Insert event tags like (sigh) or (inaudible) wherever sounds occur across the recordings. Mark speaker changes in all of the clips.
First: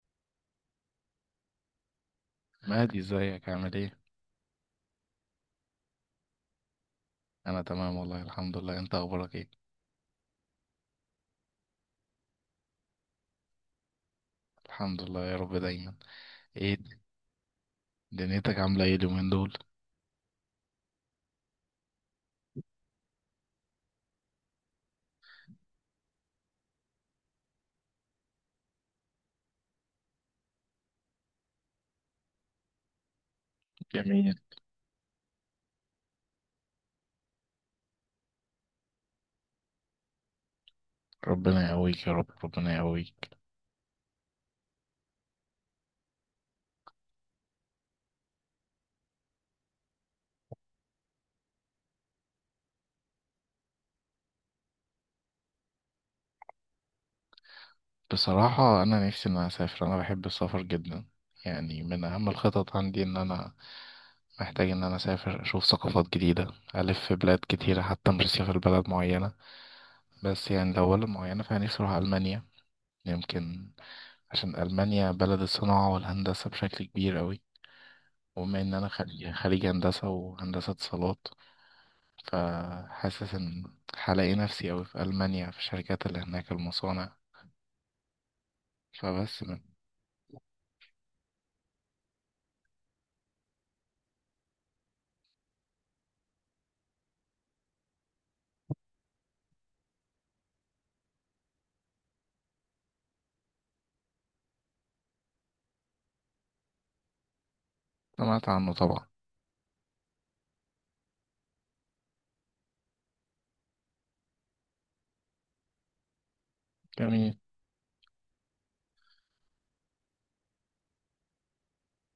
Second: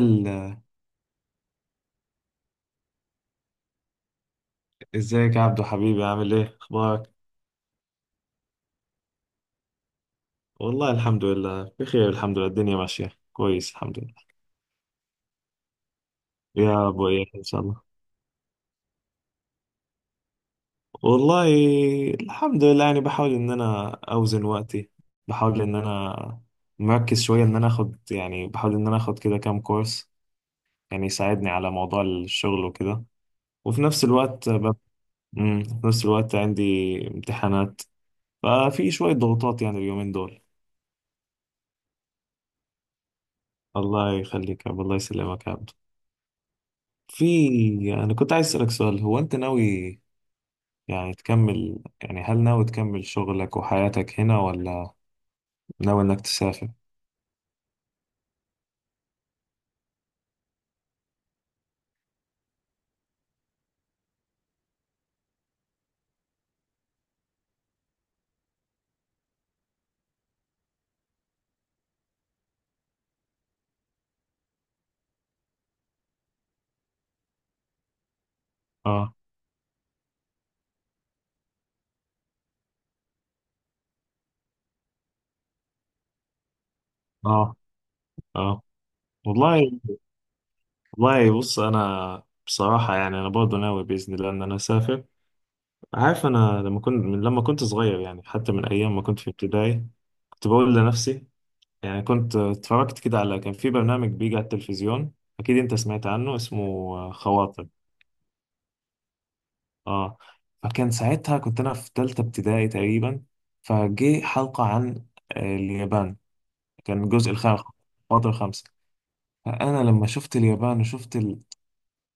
Speaker 1: ال-
Speaker 2: مهدي، ازيك؟ عامل ايه؟
Speaker 1: ازيك يا عبدو حبيبي، عامل ايه؟ اخبارك؟
Speaker 2: انا تمام، والله الحمد لله. انت اخبارك ايه؟
Speaker 1: والله الحمد لله بخير، الحمد لله. الدنيا ماشيه كويس، الحمد لله.
Speaker 2: الحمد لله يا رب دايما. ايه.
Speaker 1: يا ابو ايه ان شاء الله.
Speaker 2: دنيتك عامله ايه اليومين دول؟
Speaker 1: والله الحمد لله، يعني بحاول ان انا اوزن وقتي، بحاول ان انا مركز شويه، ان انا اخد يعني، بحاول ان انا اخد كده كام كورس يعني يساعدني على موضوع الشغل وكده، وفي نفس
Speaker 2: جميل.
Speaker 1: الوقت في نفس الوقت عندي امتحانات، ففي شويه ضغوطات يعني اليومين دول.
Speaker 2: ربنا يقويك يا رب، ربنا يقويك.
Speaker 1: الله يخليك يا عبد، الله يسلمك يا عبد. أنا كنت عايز أسألك سؤال، هو أنت ناوي يعني تكمل، يعني هل ناوي تكمل شغلك وحياتك هنا ولا ناوي إنك تسافر؟
Speaker 2: بصراحه انا نفسي ان انا اسافر، انا بحب السفر جدا. يعني من اهم الخطط عندي ان انا محتاج ان انا اسافر اشوف ثقافات جديده، الف في بلاد كتيره، حتى مش هسافر بلد معينه. بس يعني لو بلد معينه فانا نفسي اروح المانيا، يمكن. عشان المانيا بلد الصناعه والهندسه بشكل كبير أوي. وبما ان انا
Speaker 1: آه.
Speaker 2: خريج هندسه وهندسه اتصالات، فحاسس ان هلاقي نفسي اوي في المانيا، في الشركات اللي هناك، المصانع.
Speaker 1: آه. آه.
Speaker 2: فبس من...
Speaker 1: والله. والله، بص أنا بصراحة يعني أنا برضه ناوي بإذن الله إن أنا أسافر. عارف، أنا لما كنت، من لما كنت صغير يعني، حتى من أيام ما كنت في ابتدائي، كنت بقول لنفسي، يعني كنت اتفرجت كده على، كان في برنامج بيجي على التلفزيون، أكيد أنت سمعت عنه، اسمه خواطر.
Speaker 2: سمعت عنه طبعا.
Speaker 1: اه. فكان ساعتها كنت انا في تالتة ابتدائي تقريبا، فجه حلقة عن اليابان. كان الجزء
Speaker 2: جميل.
Speaker 1: الخامس، الفاضل الخامس. فانا لما شفت اليابان وشفت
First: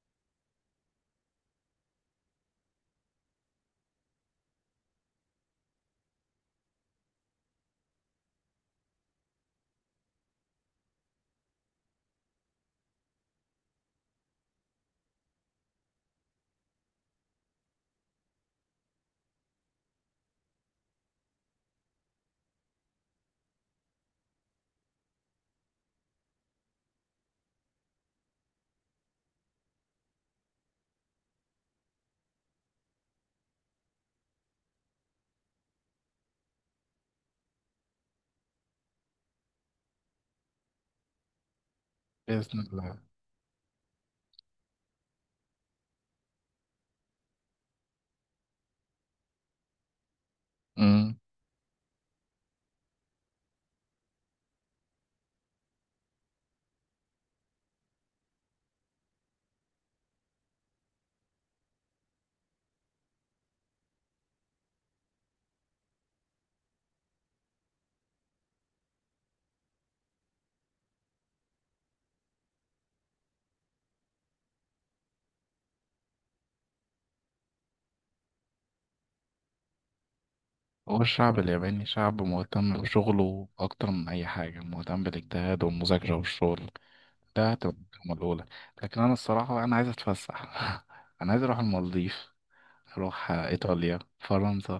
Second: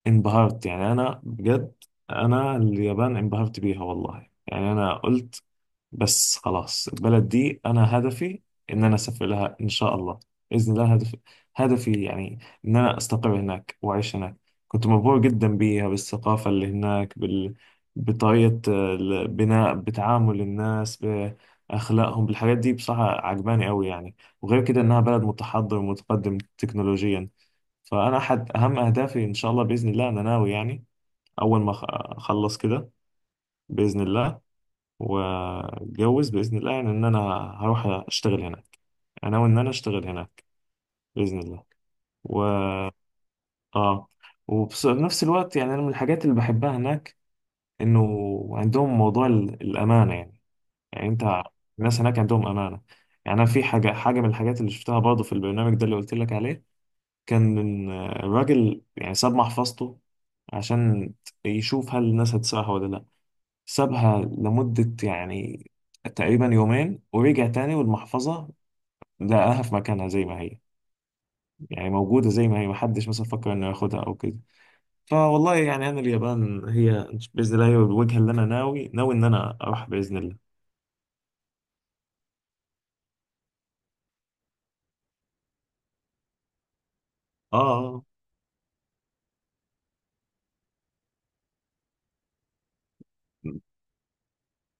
Speaker 1: انبهرت يعني، انا بجد، انا اليابان انبهرت بيها والله. يعني انا قلت بس خلاص، البلد دي انا هدفي ان انا اسافر لها ان شاء الله، باذن الله هدفي، هدفي يعني ان انا استقر هناك واعيش هناك. كنت مبهور جدا بيها، بالثقافه اللي هناك، بطريقه البناء، بتعامل الناس، باخلاقهم، بالحاجات دي بصراحه عجباني قوي يعني. وغير كده انها بلد متحضر ومتقدم تكنولوجيا. فانا احد اهم اهدافي ان شاء الله، باذن الله انا ناوي يعني اول ما اخلص كده باذن الله، واتجوز باذن الله، يعني ان انا هروح اشتغل هناك، انا وان انا اشتغل هناك باذن الله و
Speaker 2: باذن الله.
Speaker 1: اه. وفي نفس الوقت يعني انا من الحاجات اللي بحبها هناك انه عندهم موضوع الامانه يعني. يعني
Speaker 2: امم.
Speaker 1: انت، الناس هناك عندهم امانه. يعني انا في حاجه من الحاجات اللي شفتها برضه في البرنامج ده اللي قلت لك عليه، كان إن الراجل يعني ساب محفظته عشان يشوف هل الناس هتسرقها ولا لا. سابها لمده يعني تقريبا يومين، ورجع تاني والمحفظة لقاها في مكانها زي ما هي. يعني موجودة زي ما هي، محدش مثلا فكر انه ياخدها او كده. فوالله يعني انا اليابان هي، بإذن الله هي الوجهة اللي انا ناوي، ناوي ان انا اروح بإذن الله.
Speaker 2: هو الشعب الياباني شعب مهتم بشغله اكتر من اي حاجه، مهتم بالاجتهاد والمذاكره والشغل. ده هتبقى
Speaker 1: اه.
Speaker 2: المكالمة الاولى. لكن انا الصراحه، انا عايز اتفسح (laughs) انا عايز اروح المالديف، اروح ايطاليا، فرنسا.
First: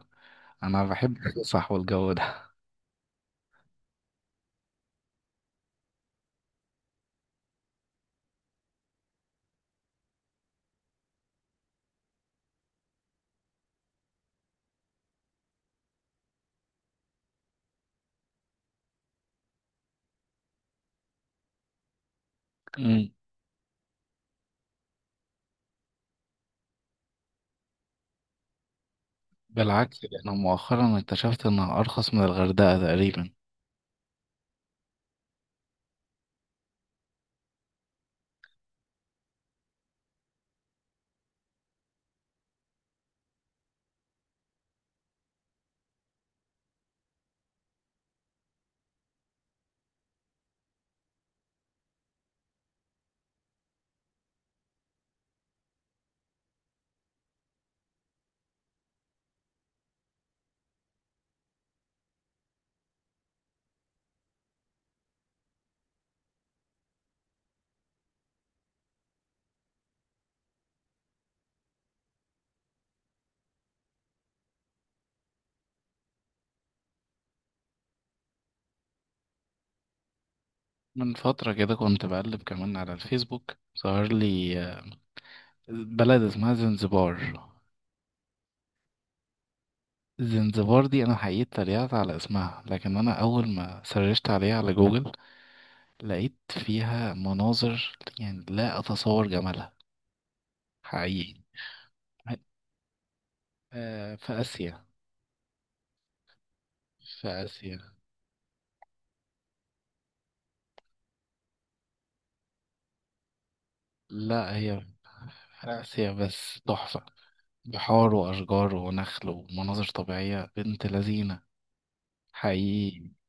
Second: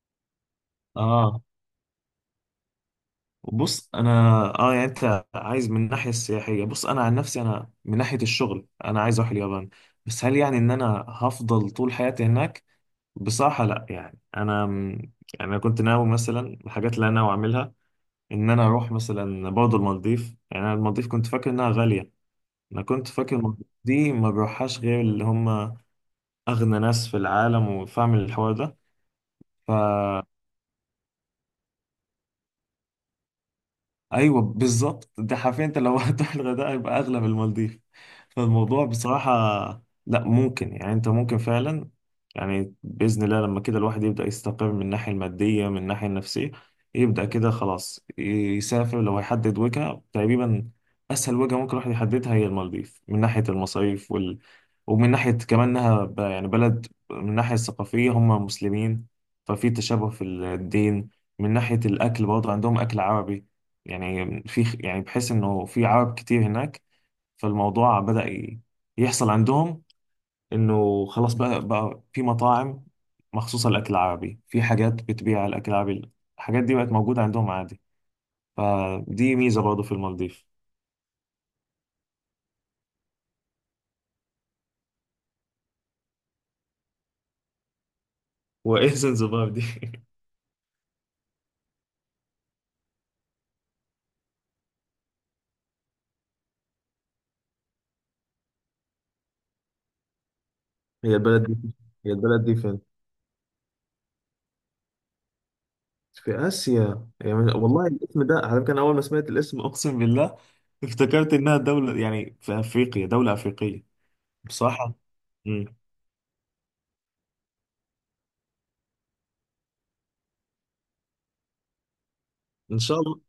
Speaker 2: انا بحب
Speaker 1: اه.
Speaker 2: الفسح والجو.
Speaker 1: بص انا، اه يعني انت عايز من الناحية السياحية. بص انا عن نفسي، انا من ناحية الشغل انا عايز اروح اليابان. بس هل يعني ان انا هفضل طول حياتي هناك؟ بصراحة لا، يعني انا، يعني انا كنت ناوي مثلا، الحاجات اللي انا ناوي اعملها ان انا اروح مثلا برضه المالديف. يعني انا المالديف كنت فاكر انها غاليه، انا كنت
Speaker 2: ده.
Speaker 1: فاكر المالديف دي ما بروحهاش غير اللي هم اغنى ناس في العالم وفاهم الحوار ده. ف
Speaker 2: بالعكس، لأنه مؤخرا اكتشفت إنها أرخص من الغردقة تقريبا.
Speaker 1: ايوه بالظبط، ده حرفيا، انت لو (laughs) هتروح الغردقه يبقى اغلى من المالديف. فالموضوع بصراحه لا، ممكن يعني انت ممكن فعلا يعني باذن الله لما كده الواحد يبدا يستقر من الناحيه الماديه من الناحيه النفسيه، يبدا كده خلاص يسافر، لو هيحدد وجهه تقريبا اسهل وجهه ممكن الواحد يحددها هي المالديف، من ناحيه المصاريف ومن ناحيه كمان انها يعني بلد من الناحيه الثقافيه هم مسلمين، ففي تشابه في الدين. من ناحيه الاكل برضه عندهم اكل عربي، يعني في، يعني بحس انه في عرب كتير هناك، فالموضوع بدأ يحصل عندهم انه خلاص بقى في مطاعم مخصوصة للأكل العربي، في حاجات بتبيع الأكل العربي، الحاجات دي بقت موجودة عندهم عادي، فدي ميزة برضه في المالديف.
Speaker 2: من فترة كده كنت بقلب كمان على الفيسبوك، ظهر لي بلد اسمها زنزبار.
Speaker 1: (laughs) وإيه زنزبار دي؟ (laughs)
Speaker 2: زنزبار دي أنا حقيقي اتريقت على اسمها، لكن أنا أول ما سرشت عليها على جوجل لقيت فيها مناظر، يعني لا أتصور جمالها.
Speaker 1: هي
Speaker 2: حقيقي.
Speaker 1: البلد دي هي البلد دي فين؟
Speaker 2: في آسيا.
Speaker 1: في آسيا
Speaker 2: في
Speaker 1: يعني،
Speaker 2: آسيا،
Speaker 1: والله الاسم ده على فكرة، أنا أول ما سمعت الاسم أقسم بالله (laughs) افتكرت إنها دولة يعني في أفريقيا، دولة أفريقية.
Speaker 2: لا هي في
Speaker 1: بصراحة. مم.
Speaker 2: آسيا، بس تحفة. بحار وأشجار ونخل ومناظر طبيعية بنت لذينة.
Speaker 1: إن شاء
Speaker 2: حقيقي.
Speaker 1: الله.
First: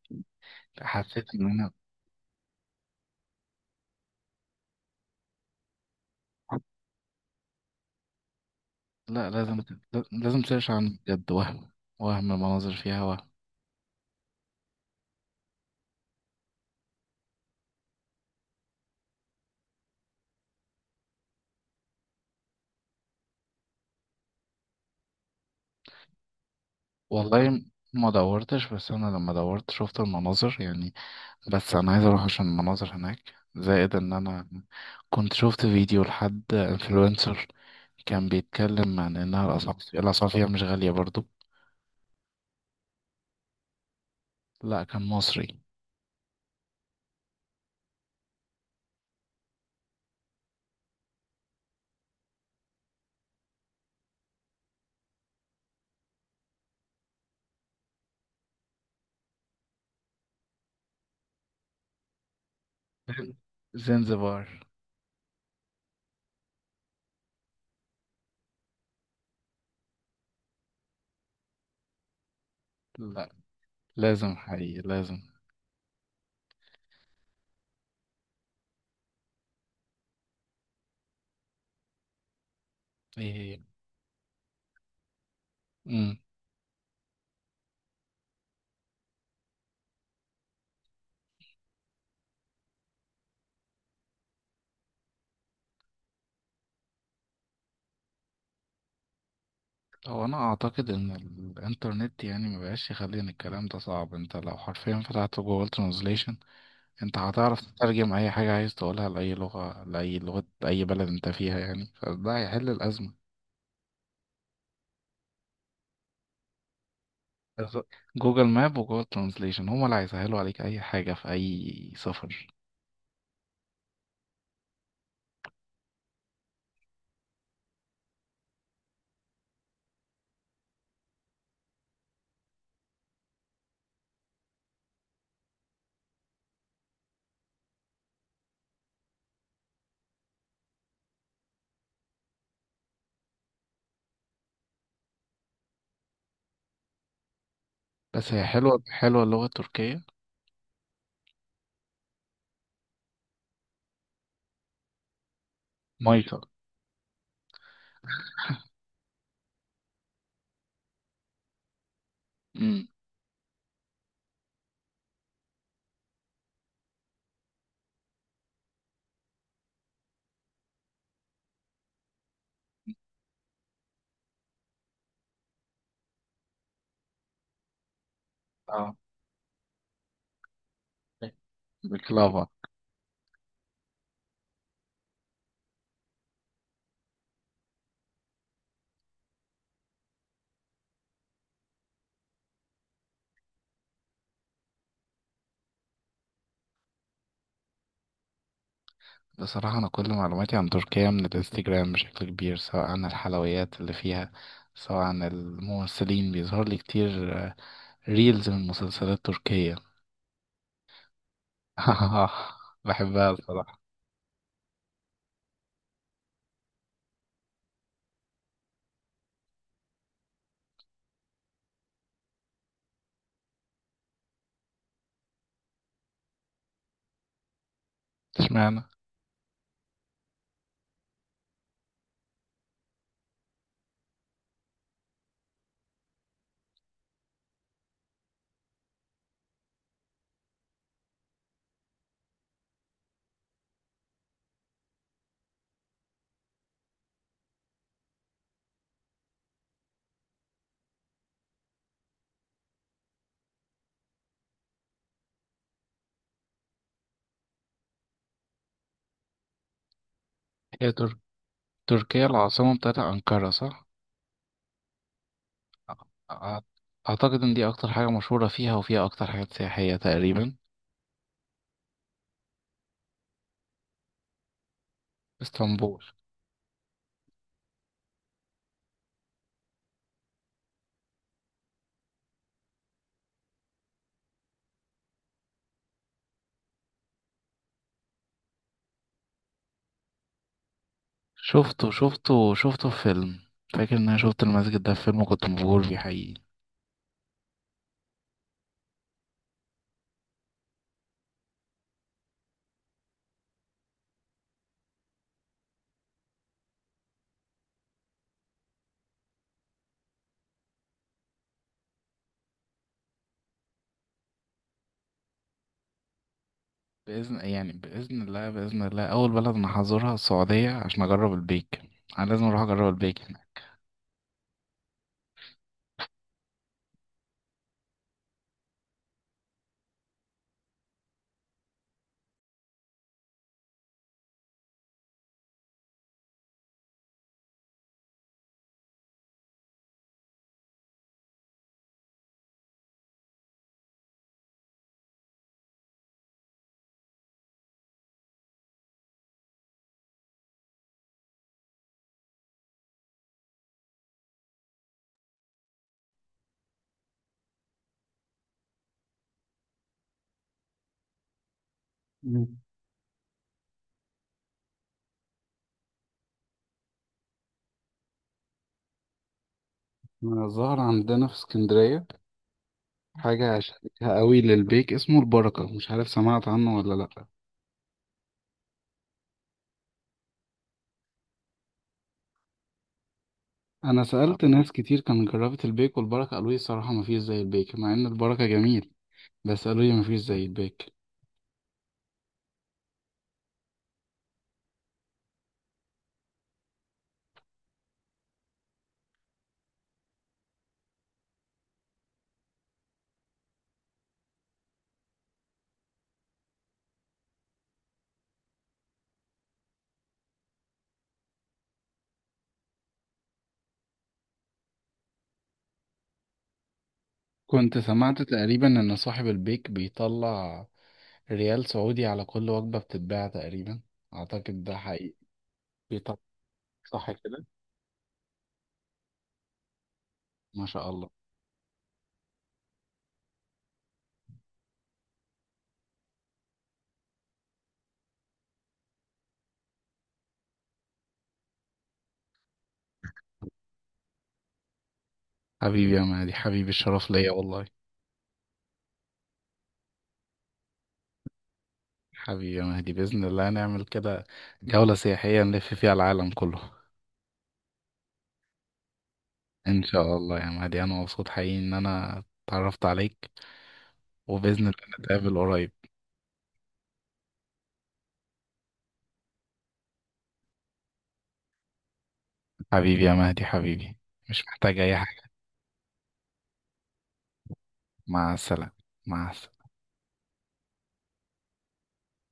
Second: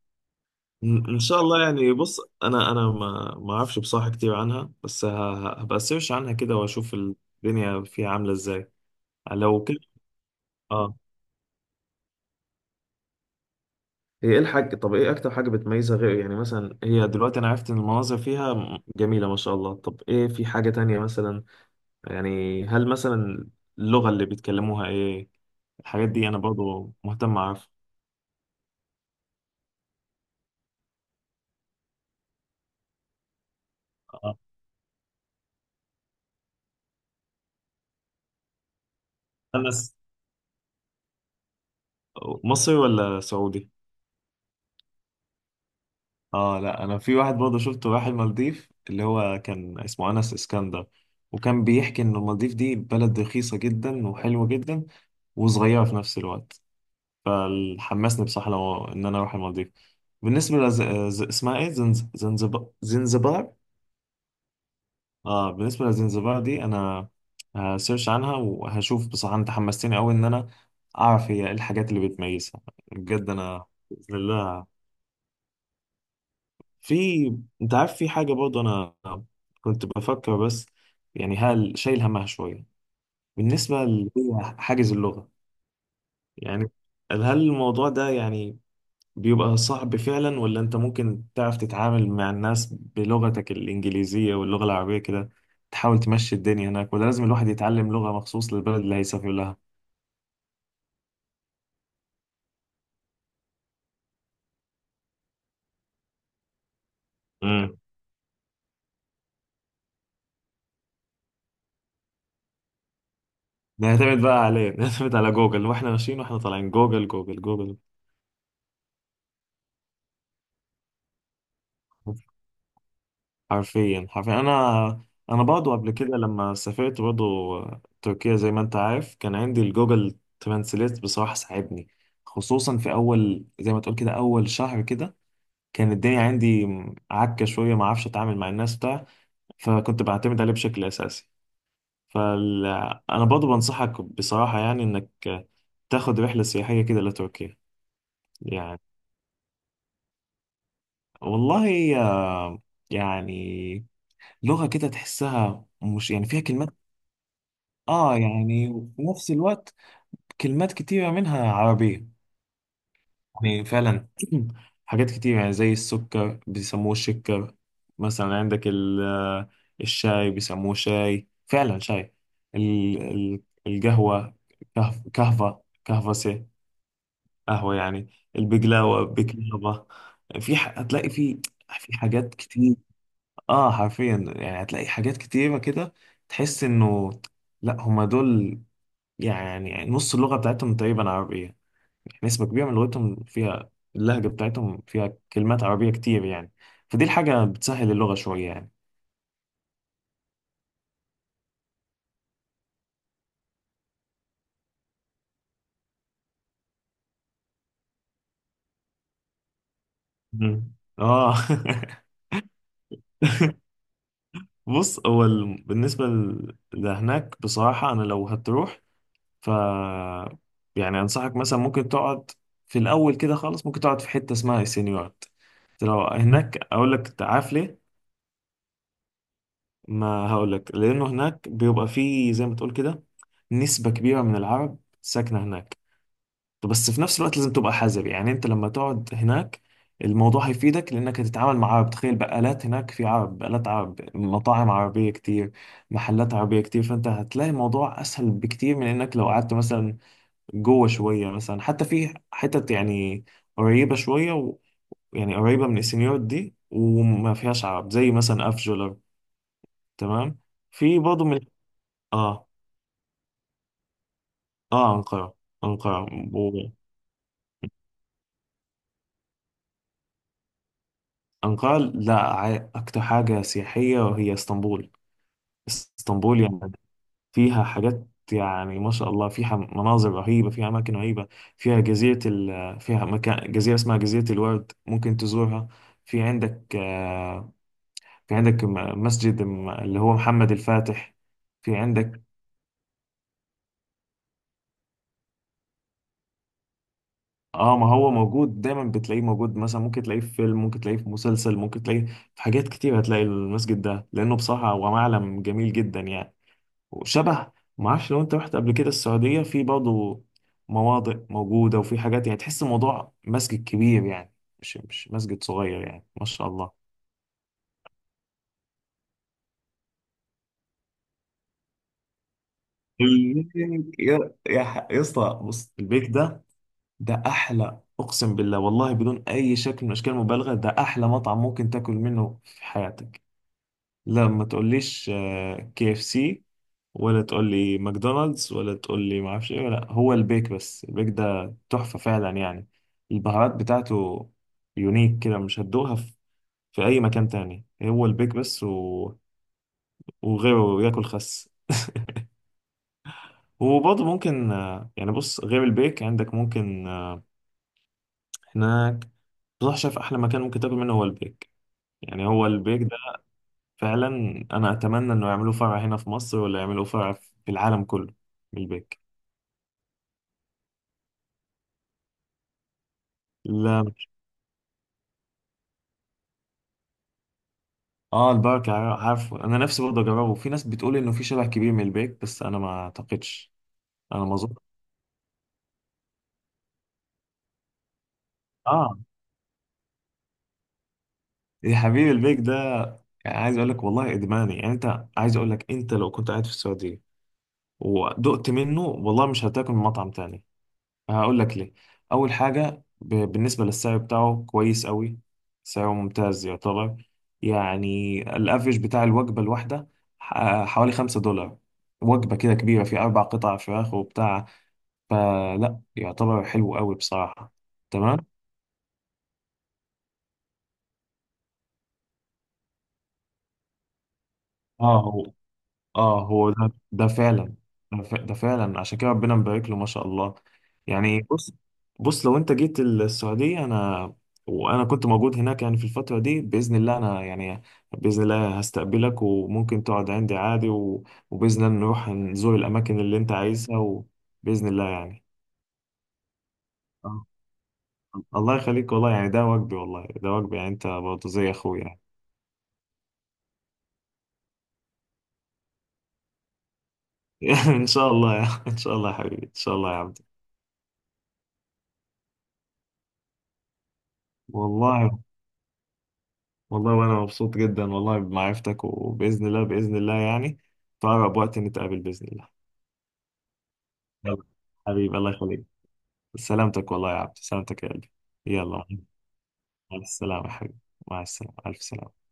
Speaker 1: إن
Speaker 2: حسيت
Speaker 1: شاء
Speaker 2: ان
Speaker 1: الله
Speaker 2: انا...
Speaker 1: يعني. بص انا ما اعرفش بصراحه كتير عنها، بس هبقى سيرش عنها كده واشوف الدنيا فيها عامله ازاي.
Speaker 2: لا، لازم.
Speaker 1: لو كده.
Speaker 2: لازم تسيرش
Speaker 1: اه
Speaker 2: عن بجد. وهم المناظر فيها، وهم...
Speaker 1: هي ايه الحاجه، طب ايه اكتر حاجه بتميزها غير، يعني مثلا هي دلوقتي انا عرفت ان المناظر فيها جميله ما شاء الله، طب ايه في حاجه تانية مثلا، يعني هل مثلا اللغه اللي بيتكلموها ايه؟ الحاجات دي انا برضو مهتم
Speaker 2: والله
Speaker 1: اعرف.
Speaker 2: ما دورتش، بس انا لما دورت شفت المناظر يعني. بس انا عايز اروح عشان المناظر هناك، زائد ان
Speaker 1: آه.
Speaker 2: انا كنت شفت فيديو لحد انفلونسر كان بيتكلم عن انها
Speaker 1: انا
Speaker 2: الاسعار فيها مش غالية برضو.
Speaker 1: مصري ولا سعودي؟
Speaker 2: لا، كان مصري.
Speaker 1: اه لا، انا في واحد برضه شفته راح المالديف، اللي هو كان اسمه انس اسكندر، وكان بيحكي ان المالديف دي بلد رخيصه جدا وحلوه جدا وصغيره في نفس الوقت، فحمسني بصراحه لو ان انا اروح المالديف. بالنسبه اسمها ايه؟ زنزبار، زنزبار.
Speaker 2: زنزبار.
Speaker 1: اه بالنسبه لزنزبار دي انا هسيرش عنها وهشوف، بصراحه انت حمستني قوي ان انا اعرف هي ايه الحاجات اللي بتميزها،
Speaker 2: لا،
Speaker 1: بجد انا باذن
Speaker 2: لازم
Speaker 1: الله.
Speaker 2: حقيقي لازم.
Speaker 1: في، انت عارف في حاجة برضه انا كنت بفكر بس، يعني هل شايل همها شوية
Speaker 2: ايه.
Speaker 1: بالنسبة اللي هي حاجز اللغة،
Speaker 2: هي.
Speaker 1: يعني هل الموضوع ده يعني بيبقى صعب فعلا، ولا انت ممكن تعرف تتعامل مع الناس بلغتك الإنجليزية واللغة العربية كده، تحاول تمشي الدنيا هناك، ولا لازم الواحد يتعلم لغة مخصوص للبلد اللي هيسافر لها.
Speaker 2: هو انا اعتقد ان الانترنت يعني مبقاش يخلي ان الكلام ده صعب. انت لو حرفيا فتحت جوجل ترانزليشن، انت هتعرف
Speaker 1: امم
Speaker 2: تترجم اي حاجة عايز تقولها لأي لغة، لأي لغة أي بلد انت فيها، يعني فده هيحل الأزمة.
Speaker 1: نعتمد بقى عليه، نعتمد على جوجل، واحنا ماشيين واحنا طالعين جوجل جوجل جوجل.
Speaker 2: بالظبط. جوجل ماب وجوجل ترانزليشن هما اللي هيسهلوا عليك أي حاجة في أي سفر.
Speaker 1: حرفيا حرفيا، انا برضه قبل كده لما سافرت برضه تركيا زي ما انت عارف، كان عندي الجوجل ترانسليت بصراحة ساعدني، خصوصا في اول، زي ما تقول كده، اول شهر كده كان الدنيا عندي عكة شوية، ما اعرفش اتعامل مع الناس بتاع، فكنت بعتمد عليه بشكل اساسي. فال انا برضه بنصحك بصراحة يعني انك تاخد رحلة سياحية كده لتركيا.
Speaker 2: بس هي
Speaker 1: يعني
Speaker 2: حلوة حلوة اللغة التركية.
Speaker 1: والله يعني لغة كده تحسها مش يعني فيها
Speaker 2: مايكل.
Speaker 1: كلمات. اه يعني، وفي نفس الوقت كلمات كتيرة منها عربية،
Speaker 2: امم.
Speaker 1: يعني فعلا. (clears throat) حاجات كتير يعني زي السكر بيسموه شكر مثلا، عندك الشاي بيسموه شاي، فعلا شاي. ال- ال- القهوة، كهفة، كهفسة، قهوة يعني.
Speaker 2: اه.
Speaker 1: البقلاوة، بقلاوة. في هتلاقي في حاجات
Speaker 2: بكلافا.
Speaker 1: كتير. اه حرفيا يعني هتلاقي حاجات كتيرة كده، تحس انه لا، هما دول يعني نص اللغة بتاعتهم تقريبا عربية، يعني نسبة كبيرة من لغتهم فيها، اللهجة بتاعتهم فيها كلمات عربية كتير يعني، فدي الحاجة بتسهل اللغة شوية يعني.
Speaker 2: بصراحة أنا كل معلوماتي عن تركيا من الانستجرام بشكل كبير، سواء عن الحلويات اللي فيها، سواء عن الممثلين. بيظهر لي كتير ريلز من مسلسلات تركية
Speaker 1: مم. اه.
Speaker 2: (laughs) بحبها
Speaker 1: (laughs)
Speaker 2: الصراحة.
Speaker 1: بص هو بالنسبة لهناك بصراحة، أنا لو هتروح ف يعني أنصحك مثلا ممكن تقعد في الأول كده خالص، ممكن تقعد في حتة اسمها السينيورات لو هناك، أقول لك عارف ليه؟
Speaker 2: اشمعنى.
Speaker 1: ما هقولك لأنه هناك بيبقى فيه، زي ما تقول كده، نسبة كبيرة من العرب ساكنة هناك، بس في نفس الوقت لازم تبقى حذر. يعني أنت لما تقعد هناك الموضوع هيفيدك، لأنك هتتعامل مع عرب، تخيل بقالات هناك في عرب، بقالات عرب، مطاعم عربية كتير، محلات عربية كتير، فأنت هتلاقي الموضوع أسهل بكتير من إنك لو قعدت مثلا جوه شوية، مثلا حتى في حتت يعني قريبة شوية يعني قريبة من السنيور دي وما فيهاش عرب، زي مثلا أفجولر. تمام.
Speaker 2: هي
Speaker 1: في برضه
Speaker 2: تركيا
Speaker 1: اه.
Speaker 2: العاصمة بتاعت أنقرة صح؟
Speaker 1: اه. أنقرة
Speaker 2: أع-
Speaker 1: و-
Speaker 2: أعتقد إن دي أكتر حاجة مشهورة فيها وفيها أكتر حاجات سياحية تقريبا.
Speaker 1: أنقرة. لا، أكتر حاجة سياحية وهي اسطنبول.
Speaker 2: اسطنبول.
Speaker 1: اسطنبول يعني فيها حاجات، يعني ما شاء الله فيها مناظر رهيبة، فيها أماكن رهيبة، فيها جزيرة فيها مكان، جزيرة اسمها جزيرة الورد، ممكن تزورها. في عندك في عندك مسجد اللي هو محمد الفاتح. في
Speaker 2: شفته
Speaker 1: عندك.
Speaker 2: شفته شفته في فيلم، فاكر إن أنا شفت المسجد ده في فيلم وكنت مبهور بيه حقيقي.
Speaker 1: اه ما هو موجود دايما، بتلاقيه موجود مثلا، ممكن تلاقيه في فيلم، ممكن تلاقيه في مسلسل، ممكن تلاقيه في حاجات كتير، هتلاقي المسجد ده لانه بصراحة هو معلم جميل جدا يعني، وشبه، ما اعرفش لو انت رحت قبل كده السعودية في برضه مواضع موجودة، وفي حاجات يعني تحس الموضوع مسجد كبير يعني، مش مسجد صغير يعني ما شاء الله.
Speaker 2: بإذن الله أول بلد أنا هزورها السعودية عشان أجرب البيك. أنا لازم أروح أجرب البيك
Speaker 1: البيك،
Speaker 2: هناك.
Speaker 1: يا يا اسطى بص، البيك ده، ده احلى، اقسم بالله والله بدون اي شكل من اشكال المبالغه، ده احلى مطعم ممكن تاكل منه في حياتك. لا ما تقوليش KFC، ولا تقولي ماكدونالدز، ولا تقولي ما اعرفش ايه، ولا هو البيك بس، البيك ده تحفة فعلا يعني، البهارات بتاعته يونيك كده، مش هتدوقها في اي مكان تاني، هو البيك بس وغيره ياكل خس. (laughs) وبرضه ممكن يعني بص، غير البيك عندك ممكن هناك بصراحة، شايف أحلى مكان ممكن تاكل منه هو البيك، يعني هو
Speaker 2: مم.
Speaker 1: البيك ده فعلا. أنا أتمنى إنه يعملوه فرع هنا في مصر، ولا يعملوه فرع في العالم كله، البيك.
Speaker 2: ظهر عندنا في اسكندرية حاجة
Speaker 1: لا.
Speaker 2: شبيهة قوي للبيك اسمه البركة، مش عارف سمعت عنه ولا لأ.
Speaker 1: اه البركة، عارفه انا، نفسي برضه اجربه، في ناس بتقول انه في شبه كبير من البيك، بس انا ما اعتقدش.
Speaker 2: أنا
Speaker 1: انا ما
Speaker 2: سألت
Speaker 1: اظن.
Speaker 2: ناس كتير كانت جربت البيك والبركة، قالوا لي الصراحة مفيش زي البيك مع إن البركة جميل.
Speaker 1: اه.
Speaker 2: بس قالوا لي مفيش زي البيك.
Speaker 1: يا حبيبي البيك ده، يعني عايز اقول لك والله ادماني، يعني انت عايز اقول لك انت لو كنت قاعد في السعودية ودقت منه، والله مش هتاكل من مطعم تاني. هقول لك ليه. اول حاجة بالنسبة للسعر بتاعه كويس قوي، سعره ممتاز يعتبر، يعني الافرج بتاع الوجبة الواحدة حوالي $5، وجبة كده كبيرة في أربع قطع فراخ وبتاع، فلا يعتبر حلو قوي بصراحة.
Speaker 2: كنت
Speaker 1: تمام.
Speaker 2: سمعت تقريبا إن صاحب البيك بيطلع ريال سعودي على كل وجبة بتتباع تقريبا، أعتقد ده
Speaker 1: اه.
Speaker 2: حقيقي.
Speaker 1: هو
Speaker 2: بيطلع.
Speaker 1: اه. هو ده
Speaker 2: صح كده.
Speaker 1: فعلا، ده ده فعلا عشان كده ربنا مبارك له ما شاء الله.
Speaker 2: ما شاء الله.
Speaker 1: يعني بص، بص لو انت جيت السعودية، انا وانا كنت موجود هناك يعني في الفترة دي بإذن الله، انا يعني بإذن الله هستقبلك، وممكن تقعد عندي عادي وبإذن الله نروح نزور الاماكن اللي انت عايزها، وبإذن الله يعني.
Speaker 2: حبيبي يا مهدي، حبيبي الشرف
Speaker 1: آه.
Speaker 2: ليا والله.
Speaker 1: الله يخليك والله يعني، ده واجبي، والله ده واجبي يعني، انت برضه زي اخويا يعني.
Speaker 2: حبيبي يا مهدي، بإذن الله نعمل كده، جولة سياحية نلف فيها العالم كله.
Speaker 1: (laughs) ان شاء الله، يا ان شاء الله يا حبيبي، ان شاء
Speaker 2: إن
Speaker 1: الله يا
Speaker 2: شاء
Speaker 1: عبد.
Speaker 2: الله يا مهدي، أنا مبسوط حقيقي إن أنا اتعرفت عليك، وبإذن الله
Speaker 1: والله.
Speaker 2: نتقابل قريب.
Speaker 1: والله وانا مبسوط جدا والله بمعرفتك، وباذن الله باذن الله يعني، في اقرب وقت نتقابل باذن الله.
Speaker 2: حبيبي يا مهدي، حبيبي.
Speaker 1: يلا،
Speaker 2: مش محتاج أي
Speaker 1: حبيبي
Speaker 2: حاجة.
Speaker 1: الله يخليك، سلامتك والله يا عبد، سلامتك يا قلبي.
Speaker 2: مع السلامة.
Speaker 1: يلا.
Speaker 2: مع السلامة.
Speaker 1: مع السلامه يا حبيبي. مع السلامه، الف سلامه.